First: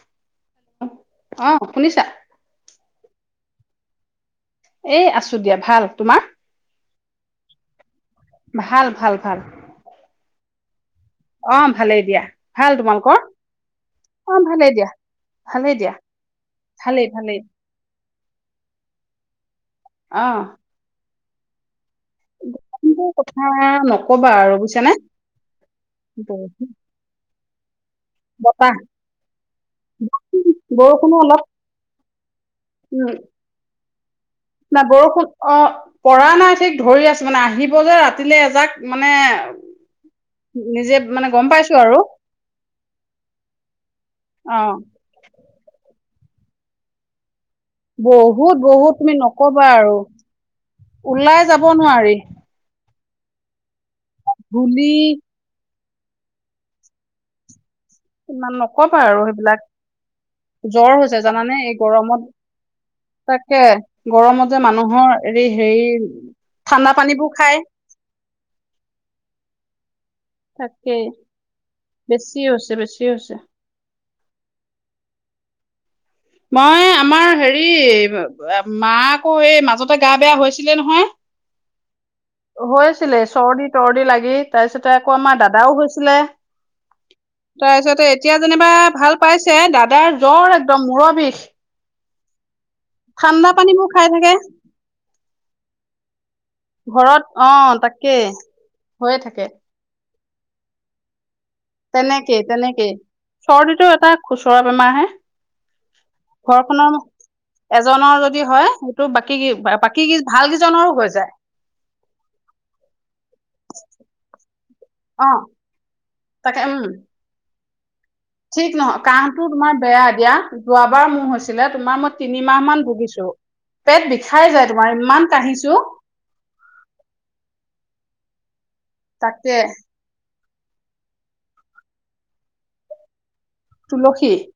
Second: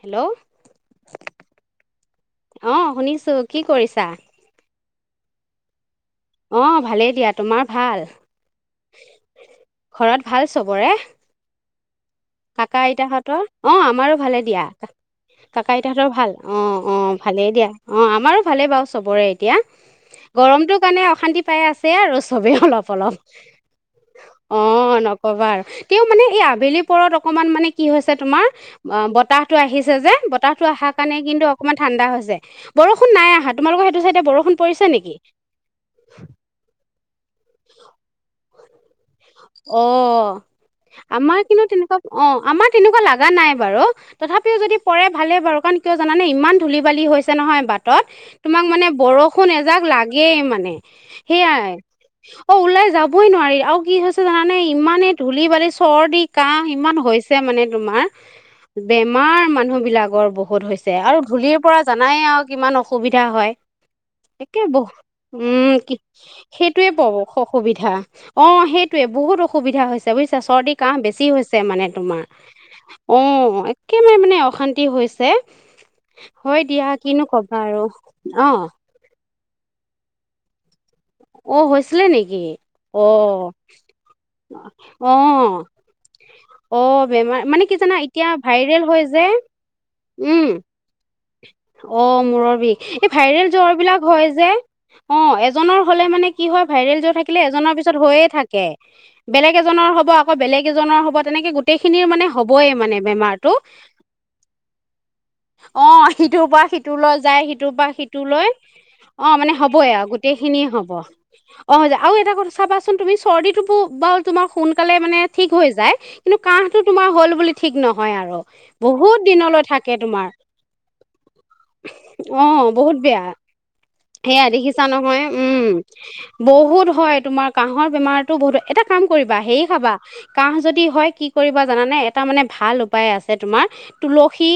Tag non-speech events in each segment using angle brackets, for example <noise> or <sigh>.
Hello. অ শুনিছা? আছো কি কৰিছা? এ আছো দিয়া ভাল তোমাৰ অ', ভালেই দিয়া, তোমাৰ ভাল? ভাল, ভাল, ভাল। ঘৰত ভাল চবৰে? অ ভালেই দিয়া। ভাল কাকা তোমালোকৰ আইতাহঁতৰ, অ আমাৰো অ ভালে দিয়া ভালেই কাকা ভালেই দিয়া আইতাহঁতৰ ভাল অ অ ভালেই দিয়া অ আ আমাৰো ভালে বাৰু চবৰে এতিয়া অ গৰমটোৰ কাৰণে অ অশান্তি পাই আছে সেয়াই আৰু চবেই অলপ কিন্তু অলপ, কথা নকবা আৰু অ বুজিছানে নকবা আৰু তেওঁ মানে এই বহুত আবেলি অকণমান মানে কি হৈছে তোমাৰ, বতাহ অ', বতাহটো আহিছে যে বতাহতটো অহাৰ বৰষুণো কাৰণে অলপ কিন্তু অকমান ঠাণ্ডা হৈছে বৰষুণ নাই আহা তোমালোকৰ সেইটো চাইডে বৰষুণ পৰিছে নাই নেকি বৰষুণ অ' পৰা নাই ঠিক ধৰি আছো মানে আহিব যে ৰাতিলেলৈ এজাক মানে অ নিজে মানে আমাৰ গম কিন্তু পাইছো তেনেকুৱা আৰু অ আমাৰ তেনেকুৱা লগা নাই বাৰু তথাপিও অ যদি পৰে ভালে বাৰু কাৰণ কিয় জানানে ইমান ধূলি বালি হৈছে নহয় বাটত বহুত তোমাক মানে বহুত তুমি বৰষুণ নকবা এজাক আৰু লাগেই মানে ওলাই যাব সেয়াই নোৱাৰি অ ওলাই যাব কই নোৱাৰি আৰু কি হয় ধে জানানে ধূলি ইমানেই ধূলি বালি চৰ্দি কাহ ইমান হৈছে মানে তোমাৰ ইমান নকবা আৰু বেমাৰ সেইবিলাক মানুহ বিলাকৰ বহুত হৈছে জ্বৰ আৰু জানানে ধূলিৰ এই পৰা জানাই গৰমত আৰু কিমান অসুবিধা হয় তাকে গৰমত যে একে বহ মানুহৰ হেৰি উম হেৰি কি সেইটোয়ে ঠাণ্ডা পানীবোৰ খাই অসুবিধা অ সেই বহুত অসুবিধা হৈছে বুইছা চৰ্দি তাকে কাহ বেছি হৈছে মানে তোমাৰ বেছি হৈছে বেছি অ হৈছে একেবাৰে মানে অশান্তি হৈছে হয় দিয়া মই কিনো আমাৰ কবা আৰু হেৰিৰ অ মাক আকৌ এই মাজতে গা বেয়া হৈছিলে নহয় অ নেকি অ হৈছিলে চৰ্দি তৰ্দি লাগি তাৰপিছতে অ আকৌ আমাৰ দাদাও হৈছিলে অ বেমাৰ মানে কি জানা তাৰপিছতে এতিয়া যেনিবা ভাইৰেল হয় ভাল যে পাইছে দাদাৰ উম জ্বৰ একদম মূৰৰত েশ অ মূৰৰ বিষ এই ভাইৰেল জ্বৰ বিলাক খাই হয় থাকে যে অ এজনৰ হলে মানে কি হয় ভাইৰেল জ্বৰ ঘৰত থাকিলে অ এজনৰ পিছত তাকে হৈয়ে থাকে হৈয়ে থাকে বেলেগ এজনৰ হব বেলেগ এজনৰ হবত তেনেকেই তেনেকেই বেমাৰটো চৰ্দিটো এটা খুচুৰা বেমাৰ হে অ সিটোৰ পৰা ঘৰখনৰ সিটো ললৈ যায় সিটোৰ পৰা এজনৰ সিটো যদি ললৈ হয় সেইটো বাকী অ কি মানে হ'বইে বাকী আৰু কি ভাল গোটেইখিনিয় কেইজনৰো হ'ব হৈ যায় অ আৰু এটা কথা চাবাচোন তুমি চৰ্দিটো বো বাও তোমাৰ সোনকালে মানে অ ঠিক হৈ যায় কিন্তু তাকে কাহটো উম তোমাৰ হ'ল বুলি ঠিক ন হয় আৰু ঠিক নহয় বহুত কাহটো দিনলৈ তোমাৰ থাকে বেয়া তোমাৰ দিয়া যোৱাবাৰ মোৰ হৈছিলে তোমাৰ মই অ তিনিমাহ মান বহুত বেয়া ভুগিছো পেট সেয়া বিষাই যায় দেখিছা তোমাৰ নহয় ইমান উম কাহিছো কাহটো বহুত বেয়া এটা কাম কৰিবা তাকে হেৰি খাবা কাহ যদি হয় কি কৰিবা জানানে এটা মানে ভাল উপায় আছে যে তোমাৰ তুলসী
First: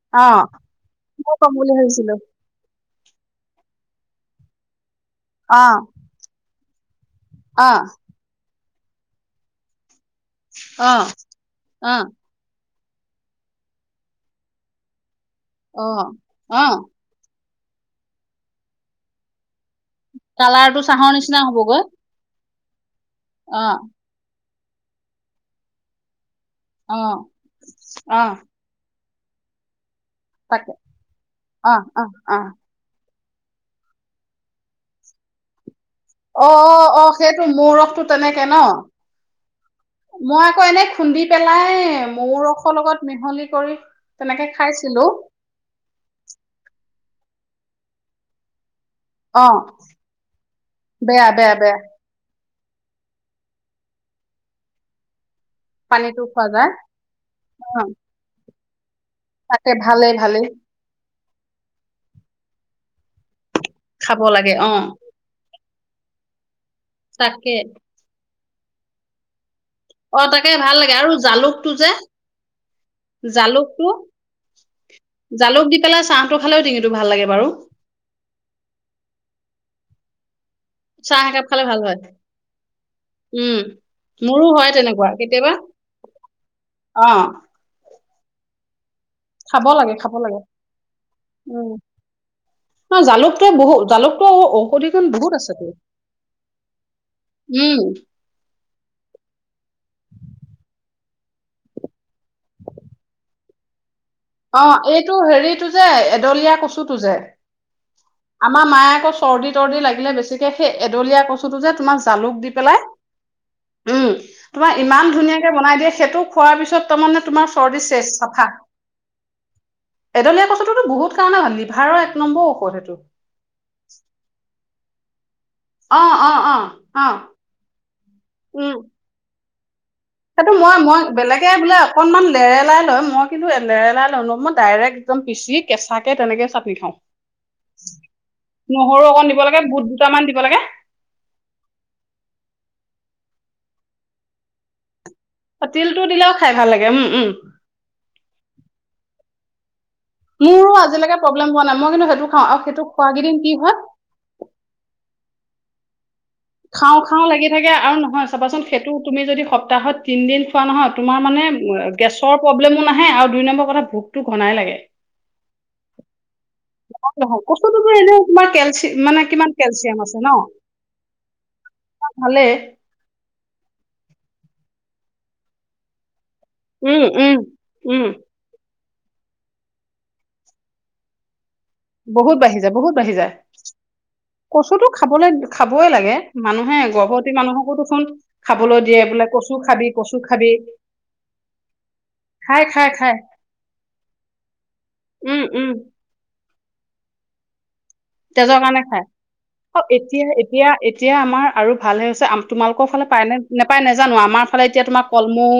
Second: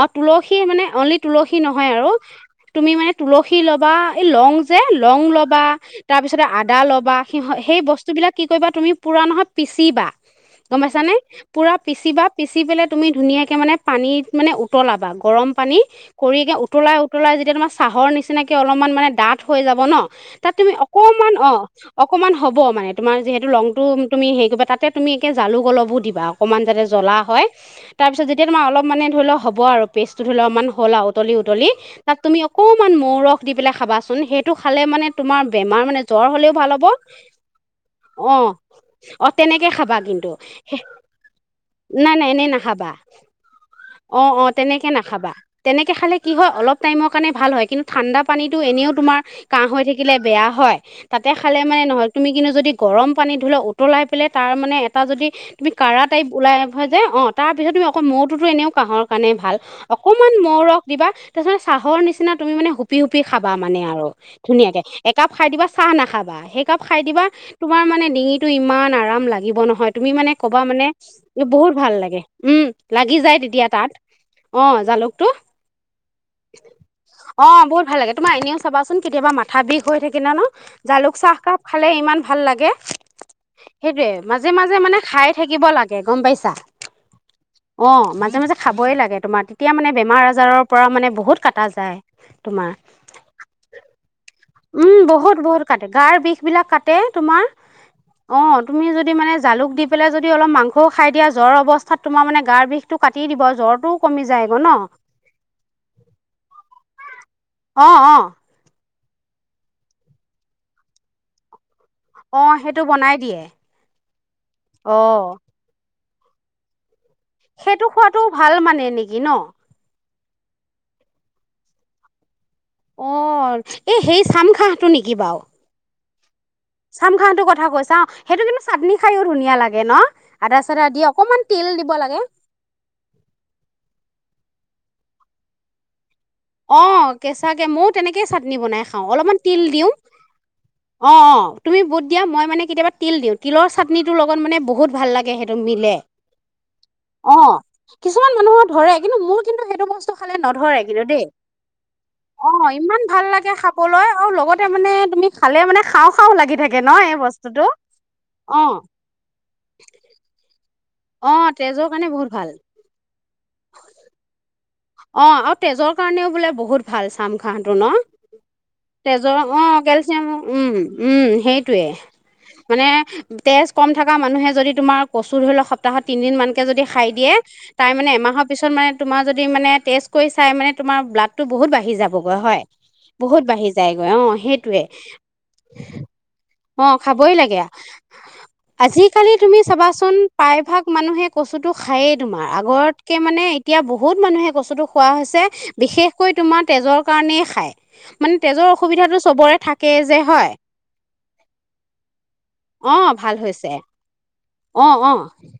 অ তুলসী মানে অনলি মই কম তুলসী বুলি নহয় আৰু ভাবিছিলো তুমি মানে তুলসী ল'বা এই লং যে লং অ ল'বা তাৰপিছতে আ দা ল'বা সেহত অ সেই বস্তু বিলাক কি কৰিবা তুমি পুৰা নহয় পিচিবা। গম অ পাইছা নে পুৰা অ পিচিবা পিচি পেলাই, তুমি ধুনীয়াকে মানে পানীত মানে উ তলা বাম গৰম পানী কৰিকে অ অ উতলাই উতলাই যেতিয়া তোমাৰ চাহৰ নিচিনাকে অলপমান মানে দাঠ হৈ যাব ন তাত তুমি কালাৰটো চাহৰ অকমান নিচিনা অ হবগৈ অকমান হ'ব মানে। তোমাৰ যিহেতু অ লংটো তুমি হেই কবাত তাতে তুমি একে জালুক অলপো দিবা। অকমান যাতে অ জ্বলা হয়। অ তাৰপিছত যেতিয়া তোমাৰ অলপ মানে ফলখ হ'ব আৰু। পেষ্ট টো ধৰি ল অকমান তাকে হ'ল আৰু উতলি, উতলি, অ অ তাত অ তুমি অকমান মৌৰস দি পেলাই খাবাচোন সেইটো খালে মানে তোমাৰ বেমাৰ মানে জ্বৰ অ হ'লেও ভাল অ হ'ব অ সেইটো মৌ ৰসটো অ তেনেকে ন। অ তেনেকে খাবা মই কিন্তু আকৌ এনে খুন্দি পেলাই নাই নাই মৌ এনেই ৰসৰ নাখাবা লগত মিহলি কৰি অ অ তেনেকে নাখাবা। তেনেকে খালে কি হয় অলপ টাইমখ মানে ভাল হয় কিন্তু ঠাণ্ডা পানীটো এনেও তোমাৰ অ কাহ হৈ থাকিলে বেয়া হয় বেয়া তাতে বেয়া খালে বেয়া মানে নহয় তুমি কিন্তু যদি গৰম পানী ধৰি লো উতলাই পেলাই তাৰ মানে এটা যদি তুমি কাৰা পানীটো টাইপ খোৱা ওলাই যায় আইভা যে অ তাৰপিছত অ তুমি অক মোৰটোত এনেও। কাঁহৰ কাৰণে ভাল তাকে ভালেই অকমান ভালেই মৌৰস দিবা তাৰপিছত চাহৰ নিচিনা তুমি মানে হুপি হুপি খাক। বা মানে আৰু খাব লাগে অ ধুনীয়াকে একাপ খাই দিবা চাহ নাখাবা। একাপ খাই দিবা তাকে তোমাৰ মানে ডিঙিত টো ইমান আৰাম লাগিব ন। তুমি অ মানে তাকে ক'বা ভাল মানে লাগে আৰু জালুকটো বহুত যে ভাল লাগে। উম লাগি যায় তেতিয়া। জালুকটো তাত অ জালুকটো। জালুক দি পেলাই চাহটো খালেও ডিঙিটো ভাল লাগে বাৰু অ বহুত ভাল লাগে তোমাৰ এনেও চাবাচোন কেতিয়াবা মাথা বিষ থৈ দি কিনা ন? জালুক চাহ একাপ খালে ইমান ভাল লাগে। উম সেইটোয়ে, মোৰো মাজে হয় মাজে মানে তেনেকুৱা খাই কেতিয়াবা থাকিব লাগে গম পাইছা। অ অ মানে। যামজা। খাবই লাগে। মই তোমাক খাব তেতিয়া মানে লাগে খাব বেমাৰ লাগে আজাৰৰ পৰা মানে বহুত কাটা উম যায়, তোমাৰ। ন জালুকটো বহুত জালুকটো ঔষধি উম গুণ বহুত বহুত আছেতো কাটে। গাৰ বিষবিলাক কাতে তোমাৰ। উম অ', তুমি যদি মানে জালুক দি পেলাই যদি অলপ মাংসও খাই দিয়া জ্বৰ অৱস্থাত তোমাৰ মানে গাৰ বিষটো কাটি কাটি দিব জ্বৰটো অ', এইটো হেৰিটো যে এদলীয়া কচুটো যে, অ অ আমাৰ মায়ে আকৌ চৰ্দি-তৰ্দি লাগিলে বেছিকে সেই এদলীয়া কচুটো যে তোমাক জালুক অ দি পেলাই, সেইটো বনাই দিয়ে উম তোমাক অ ইমান ধুনীয়াকে বনাই দিয়ে সেইটো খোৱাৰ পিছত তাৰমানে তোমাৰ চৰ্দি চেচ চাফা গিন্ এদলীয়া কচুটোতো বহুত কাৰণে ভাল লিভাৰৰ এক নম্বৰ ঔ অ', এ সেই চাম খা টো নেকি বাৰু অ', অ', অ' অ চাম <unintelligible> টো কথা কৈছা সেইটো কিন্তু উম চাটনি খায়ো ধুনীয়া লাগে। ন সেইটো আদা মই চাদা দি মই অকণমান বেলেগে তিল বোলে দিব লাগে অকনমান লেৰেলাই লৈ মই কিন্তু লেৰেলাই লওঁ ম ডাইৰেক্ট একদম পিচি কেঁচা অ', কেঁচাকে ময়ো তেনেকেই চাটনি বনাই নহৰু খাওঁ। অকণ অলপমান দিব লাগে তিল বুট দিওঁ, দুটামান দিব লাগে অ', অ', তুমি বুট দিয়া মই মানে কেতিয়াবা তিল দিওঁ। তিলৰ চাটনিটোৰ লগত মানে বহুত ভাল লাগে। গে সেইটো মিলে। তিলটো দিলেও খাই ভাল লাগে উম উম অ', কিছুমান মানুহৰ ধৰে কিন্তু মোৰ কিন্তু সেইটো বস্তু টো খালে মোৰো নধৰে কিন্তু আজিলৈকে দেই। প্ৰব্লেম হোৱা নাই মই কিন্তু সেইটো খাওঁ আৰু অ', সেইটো ইমান খোৱা ভাল কেইদিন লাগে কি হয় খাবলৈ আৰু লগতে মানে তুমি খাল মানে খাওঁ খাওঁ লাগি থাকে ন এই খাওঁ-খাওঁ লাগি বস্তুটো থাকে আৰু নহয় অ চাবাচোন সেইটো তুমি যদি সপ্তাহত তিনদিন খোৱা নহয় তোমাৰ অ মানে তেজৰ কাৰণে বহুত গেছৰ ভাল প্ৰ'ব্লেমো নাহে আৰু দুই নম্বৰ কথা ভোকতটো ঘনাই লাগে। অ', আৰু তেজৰ কাৰণেও বোলে ভাল চাম নহয় খামহঁতৰ কচুটোতো ন', এনেও তোমাৰ কেলচি মানে তেজৰ কিমান অ' আছে কেলচিয়াম ন উম উম সেইটোৱে ভালেই মানে তেজ কম থকা মানুহে যদি তোমাৰ কচু ধৰি লওঁক সপ্তাহত তিনিদিন মানকে যদি উম খাই দিয়ে উম তাই উম মানে এমাহৰ পিছত মানে তোমাৰ যদি মানে টেষ্ট কৰি চাই মানে তোমাৰ ব্লাড টো বহুত বাঢ়ি বহুত যাবগৈ বাঢ়ি হয় যায় বাঢ়ি যায় বহুত বাঢ়ি যায়গৈ, অ', সেইটোয়ে, কচুটো খাবলৈ খাবই লাগে মানুহে অ', গৰ্ভৱতী খাবই লাগে, মানুহকো দেখোন খাবলৈ দিয়ে বোলে আজিকালি কচু তুমি খাবি চাবাচোন কচু খাবি প্ৰায়ভাগ মানুহে কচুটো খায়েই তোমাৰ খাই খাই আগত খাই কে মানে এতিয়া বহুত মানুহে কচু খোৱা উম হৈছে উম বিশেষকৈ তোমাৰ তেজৰ কাৰণেই খায় মানে তেজৰ কাৰণে খাই অসুবিধাটো চবৰে অ থাকেই যে এতিয়া হয় এতিয়া এতিয়া আমাৰ আৰু ভাল হৈ হৈছে তোমালোকৰ অ ফালে পায় ভাল ন হৈছে নোপায় নোজানো আমাৰ ফালে অ এতিয়া তোমাৰ অ কলমৌ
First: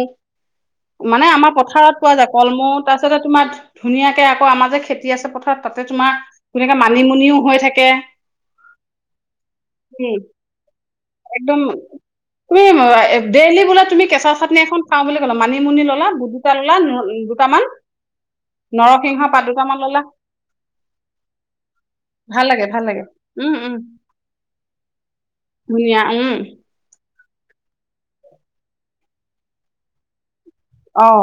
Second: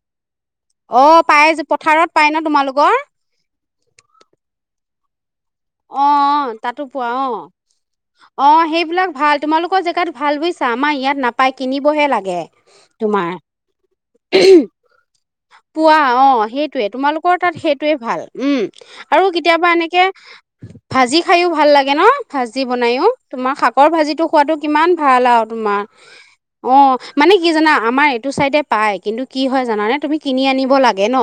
অ মানে পাই আমাৰ যে পথাৰত পোৱা পাই যায় ন কলমৌ তোমালোকৰ তাৰ পিছতে তোমাৰ ধুনীয়াকে আকৌ আমাৰ যে খেতি দি আছেথা <inaudible> তাতে অ অ তোমাৰ সুনেে তাতো পোৱা অ মানিমুনিও থাকে অ সেইবিলাক ভাল তোমালোকৰ জেগাত উম ভাল বুজিছা আমাৰ ইয়াত নাপায় একদম কিনিবহে লাগে তুমি তোমাৰ ডেইলি বোলে তুমি কেঁচা চাটনি এখন খাওঁ বুলি ক'লা মানিমুনি পুৱা ল'লা দু অ দুটা ল'লা সেইটয়ে ন- তোমালোকৰ তাত দুটামান সেইটয়ে ভাল উম নৰসিংহ আৰু পাত কেতিয়াবা দুটামান ল'লা এনেকে ভাজি খাইো ভাল লাগে। গে ন ভাল ভাজি লাগে ভাল লাগে বনাইও? তোমাৰ উম উম শাকৰ ভাজিো খোৱাতটো কিমান ভাল আৰু তোমাৰ। ধুনীয়া উম অ' মানে কি জানা আমাৰ এইটো চাইডে পায় কিন্তু কি হয় জানানে তুমি কিনি আনিব লাগে অ ন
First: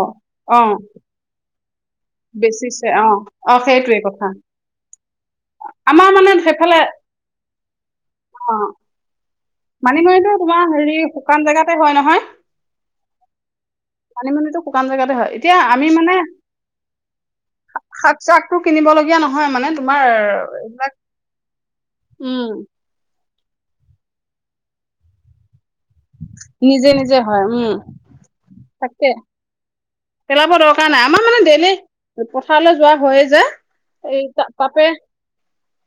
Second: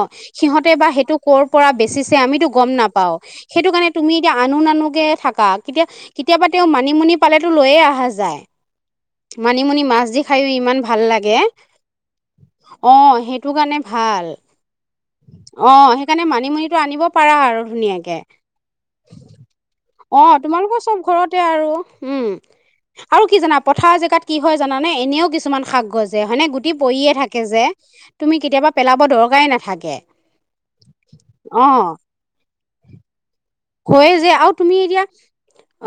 অ সিহঁতে বা সেইটো কৰ পৰা বেচিছে আমিতো গম বেচিছে অ নাপাও অ সেইটো কাৰণে সেইটোৱে কথা এতিয়া আনো নানোকে থাকা কেতিয়া আমাৰ মানে কেতিয়াবা তেওঁ সেইফালে মানিমুনি পালে সেইটো লৈয়ে আহা য যায়, অ মানিমুনি মাছ দি মানিমুনিটো খায়ো তোমাৰ ইমান হেৰি ভাল লাগে! শুকান জেগাতে হয় নহয় অঁ টো কাৰণে ভাল, মানিমুনিটো শুকান জেগাতে হয় এতিয়া আমি অঁ মানে সেইকাৰণে মানিমুনিটো আনিব পাৰা আৰু ধুনীয়াকে। কিনিব লগীয়া নহয় মানে তোমাৰ অ তোমালোকৰ এইবিলাক চব ঘৰতে আৰু উম। আৰু কি জানা পথাৰ জেগাত কি হয় জানে এনেও কিছুমান শাক গজে হয়নে গুটি নিজে নিজে পৰিয়ে হয় থাকে যে উম তুমি কেতিয়াবা পেলাব তাকে দৰকাৰেই নাথাকে। পেলাব দৰকাৰ নাই আমাৰ মানে অ ডেইলি পথাৰলৈ যোৱা হৈয়ে যে হয়ে এই যে ত আৰু তুমি তাপে এতিয়া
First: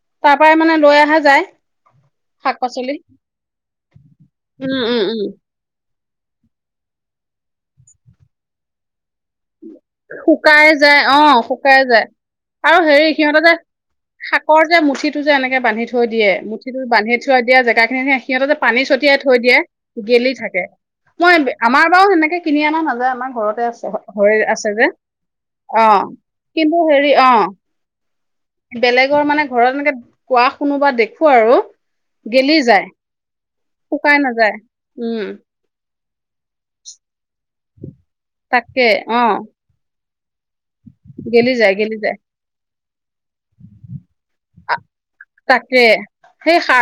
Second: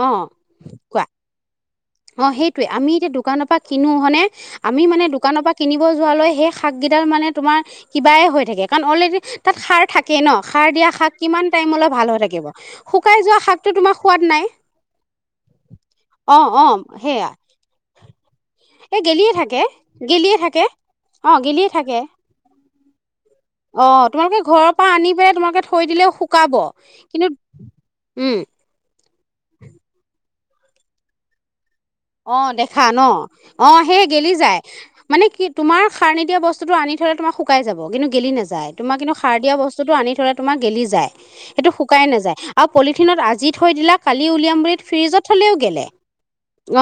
অ তাৰ পৰাই মানে লৈ কোৱা অহা যায়। অ' শাক সেইটোৱে আমি পাচলি এতিয়া দোকানৰ পৰা কিনো হয়নে উম আমি উম মানে উম দোকানৰ পৰা কিনিব যোৱালৈ সেই শাককেইডাল মানে তোমাৰ কিবাই হৈ থাকে, কাৰণ অলৰেডি তাত সাৰ থাকেই ন শুকাই সাৰ দিয়া যায় শাক অ কিমান শুকাই টাইমলৈ যায় ভাল হৈ থাকিব আৰু হেৰি শুকাই যোৱা সিহঁতে যে শাকটো তোমাৰ সোৱাদ নাই শাকৰ যে মুঠিটো যে এনেকে বান্ধি থৈ দিয়ে অ' অ' মুঠিটো বান্ধি সেয়া থয় দিয়া জেগা খিনি সিহঁতে যে পানী এই ছটিয়াই গেলিয়ে থৈ দিয়ে, থাকে গেলি গেলিয়ে থাকে, মই অ গেলিয়ে আমাৰ থাকে বাৰু সেনেকে কিনি অনা না যোৱা আমাং ঘৰতে অ আছে হয়। ভৰি তোমালোকে ঘৰৰ আছে যে পৰা আনি পেলাই তোমালোকে থৈ অ দিলেও শুকাব কিন্তু হেৰি কিন্তু অ উম বেলেগৰ মানে ঘৰত মানে কোৱা শুনো বা দেখো আৰু অ গেলি দেখা যায় ন অ সেয়ে শুকাই গেলি নাযায় যায় মানে উম কি তোমাৰ সাৰ নি দিয়া বস্তুটো আনি থ'লে তোমা শুকাই যাব কিন্তু গেলি নাযায় তাকে তোমাৰ কিন্তু অ সাৰ দিয়া বস্তুটো আনি থলে তোমাৰ গেলি যায় গেলি সেইটো যায় গেলি শুকাই যায় নাযায় আৰু পলিথিনত আজি থৈ দিলা কালি উলিয়াম বুলি ফ্ৰিজত থ'লেও গেলে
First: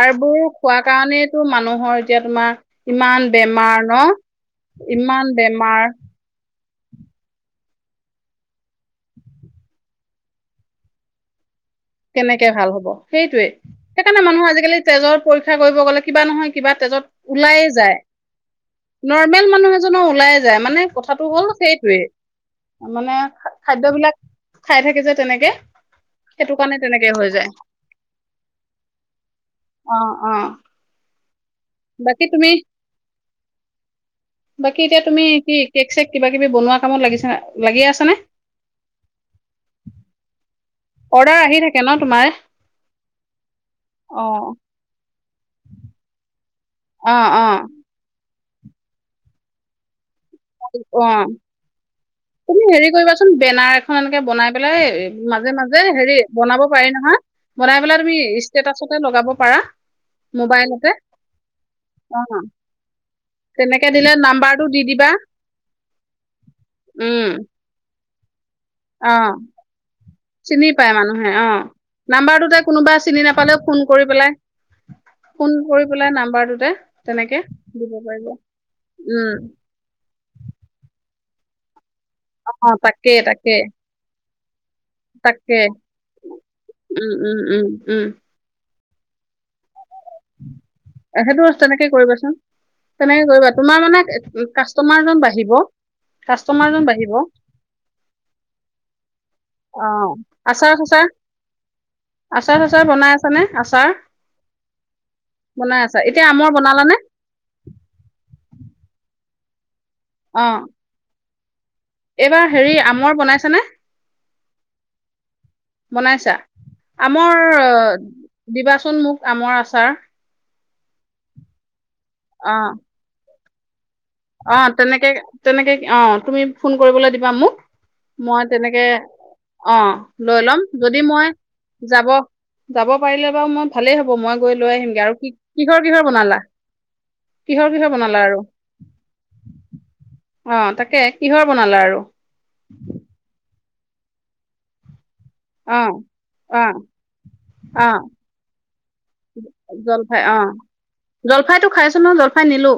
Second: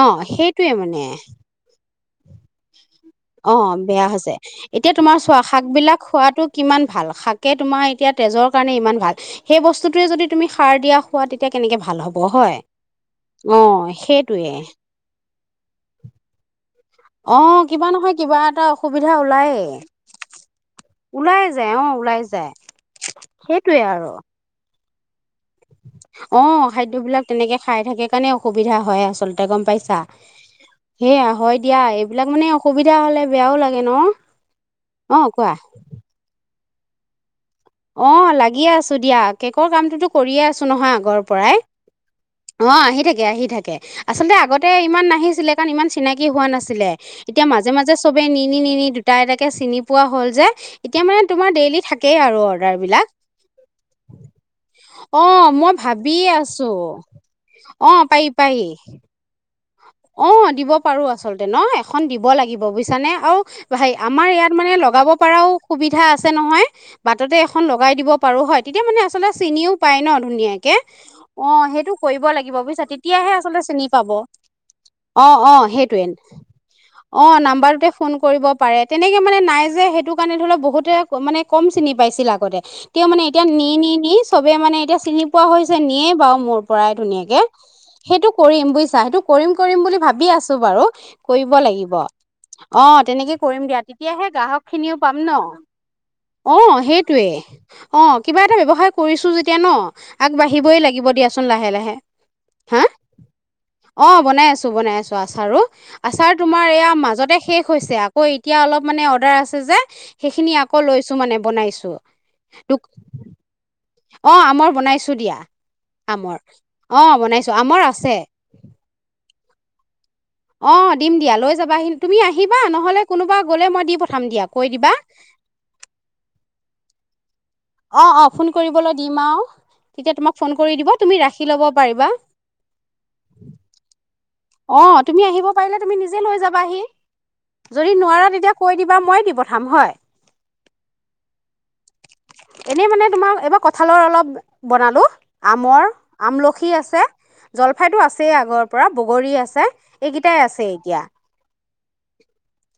অ বোৰ সেইটোৱে খোৱা মানে কাৰণেটো মানুহৰ এতিয়া তোমাৰ ইমান অ বেমাৰ ন? বেয়া হৈছে এতিয়া তোমাৰ ইমান চোৱা বেমাৰ শাকবিলাক খোৱাটো কিমান ভাল শাকে তোমাৰ এতিয়া তেজৰ কাৰণে ইমান ভাল সেই বস্তুটোৱে তুমি সাৰ দিয়া খোৱা কেনেকে ভাল হ'ব কেনেকে হয় ভাল হব, সেইটোয়ে অ সেইকাৰণে সেইটোৱে মানুহৰ আজিকালি তেজৰ পৰীক্ষা কৰিব গ'লে কিবা নহয় কিবা তেজত অ ওলাই কিবা যায় নহয় কিবা এটা অসুবিধা নৰ্মেল ওলায়ে মানুহ এজনৰ ওলাই যায় মানে কথাটো ওলাই হ'ল যায় অ সেইটোৱে ওলাই যায় মানে সেইটোৱে আৰু খাদ্যবিলাক খাই থাকে যে তেনেকে অ সেইটো খাদ্যবিলাক হৈ যায় তেনেকে খাই থাকে কাৰণে অসুবিধা হয় আচলতে গম অ পাইছা? অ সেয়া হয় দিয়া বাকী এইবিলাক মানে তুমি অসুবিধা হ'লে বেয়াও লাগে ন? বাকী এতিয়া অ তুমি কি কোৱা কেক চেক কিবা কিবি বনোৱা কামত লাগিছা অ লাগিয়ে আছো দিয়া কেকৰ কামটোতো কৰিয়ে আছো নহয় আগৰ অৰ্ডাৰ পৰাই আহি থাকে ন তোমাৰ অ আহি থে আহি থাকে অ আচলতে আগতে ইমান নাহি ছিলে কাৰণ ইমান চিনাকি হোৱা নাছিল অ অ এতিয়া মাজে মাজে চবে নি নি নি নি দুটা এটাকে চিনি পোৱা হ'ল যে এতিয়া অ মানে তোমাৰ ডেইলি থাকেই আৰু তুমি হেৰি অৰ্ডাৰবিলাক কৰিবাচোন বেনাৰ এখন এনেকে বনাই পেলাই অ মাজে মই মাজে হেৰি ভাবিয়ে আছো বনাব পাৰি নহয় বনাই পেলাই তুমি ষ্টেটাচতে লগাব পাৰা অঁ দিব মোবাইলতে পাৰো আচলতে ন? এখন অ দিব লাগিব বুইছানে আও তেনেকে দিলে আমাৰ ইয়াত নাম্বাৰটো মানে দি দিবা লগাব পাৰাও সুবিধা আছে নহয়, উম বাটতে এখন লগায় দিব পাৰো হয় তেতিয়া মানে অ আচলতে চিনিও পায় ন চিনি ধুনীয়াকে পায় মানুহে অ অঁ সেইটো কৰিব নাম্বাৰটোতে লাগিব বুইছা, কোনোবা চিনি তেতিয়াহে নাপালেও আচলতে ফোন চিনি কৰি পাব পেলাই অ', ফোন অ', কৰি সেইটোয়ে পেলাই নাম্বাৰটোতে তেনেকে অ', নাম্বাৰটোতে দিব ফোন পাৰিব কৰিব পাৰে তেনেকে উম মানে নাই যে, সেইটো কাৰণে ধৰি লওঁ বহুতে মানে কম চিনি পাইছিল আগতে। অ তেওঁ তাকে মানে এতিয়া তাকে নি নি নি সবে মানে এতিয়া চিনি পোৱা তাকে হৈছে নিয়ে বাৰু মোৰ পৰাই উম ধুনীয়াকে। উম উম উম সেইটো কৰিম বুজি <unintelligible> কৰিম কৰিম বুলি ভাবি আছোঁ বাৰু সেইটো কৰিব তেনেকে লাগিব। কৰিবাচোন অ তেনেকে তেনেকৈ কৰিবা কৰিম তোমাৰ দিয়া, মানে তেতিয়াহে গ্ৰাহক খিনিও পাম কাষ্টমাৰজন ন? বাঢ়িব অ', কাষ্টমাৰজন বাঢ়িব সেইটোয়ে, অ', কিবা এটা ব্যৱসায় কৰিছো যেতিয়া ন অ', আগবাঢ়িবই লাগিব আচাৰ-চাচাৰ, দিয়াচোন লাহে লাহে হা আচাৰ-চাচাৰ বনাই আছানে? আচাৰ অ', বনাই আছোঁ বনাই, আছোঁ আচাৰো। বনাই আছা এতিয়া আচাৰ আমৰ তোমাৰ এয়া বনালানে মাজতে শেষ হৈছে। আকৌ এ এতিয়া অলপ মানে অৰ্ডাৰ আছে যে অ সেইখিনি আকৌ লৈছোঁ মানে। বনাইছোঁ। এইবাৰ হেৰি আমৰ বনাইছানে? অ', আমৰ বনাইছোঁ দিয়া। বনাইছা? আমৰ অ আমৰ বনাইছো আছে দিবাচোন মোক। আমৰ আচাৰ। অ', দিম দিয়া, লৈ যাবাহি তুমি আহিবা, অ নহ'লে কোনোবা গ'লে মই দি প অ', তেনেকৈ, তেনেকৈ, অ তুমি ফোন কৰিবলৈ দিবা মোক অ অ ফোন মই তেনেকৈ, কৰিবলৈ দিম আৰু অ', তেতিয়া তোমাক লৈ ফোন ল'ম কৰি দিব যদি তুমি মই ৰাখি ল'ব পাৰিবা যাব, যাব পাৰিলে বাৰু মই ভালেই হ'ব মই গৈ লৈ অ', আহিমগে আৰু তুমি কি আহিব পাৰিলে কিহৰ তুমি কিহৰ নিজে লৈ বনালা যাবাহি। কিহৰ কিহৰ যদি বনালা নোৱাৰা আৰু তেতিয়া কৈ এইবাৰ মই দি পঠিয়াম হয়। অ তাকে কিহৰ বনালা আৰু এনেই মানে তোমাৰ এইবাৰ কঁঠালৰ অলপ বনালোঁ। অ আমৰ, অ আমলখি আছে, অ জলফাইতো আছেই আগৰ পৰা বগৰী আছে, এইকেইটাই আছে এতিয়া। জলফাইতো খাইছোঁ নহয়, জলফাই নিলো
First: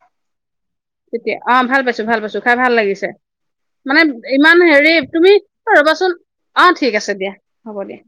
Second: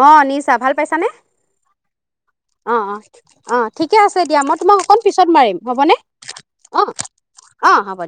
অ', লৈ গৈছা ভাল পাইছানে তেতিয়া, অ ভাল পাইছোঁ, ভাল পাইছোঁ খাই ভাল অঁ অঁ লাগিছে। অঁ ঠিকে মানে আছে দিয়া মই ইমান তোমাক হেৰি অকণ পিছত তুমি মাৰিম এ হ'বনে ৰ'বাচোন অ অঁ ঠিক আছে দিয়া, হ'ব দিয়া।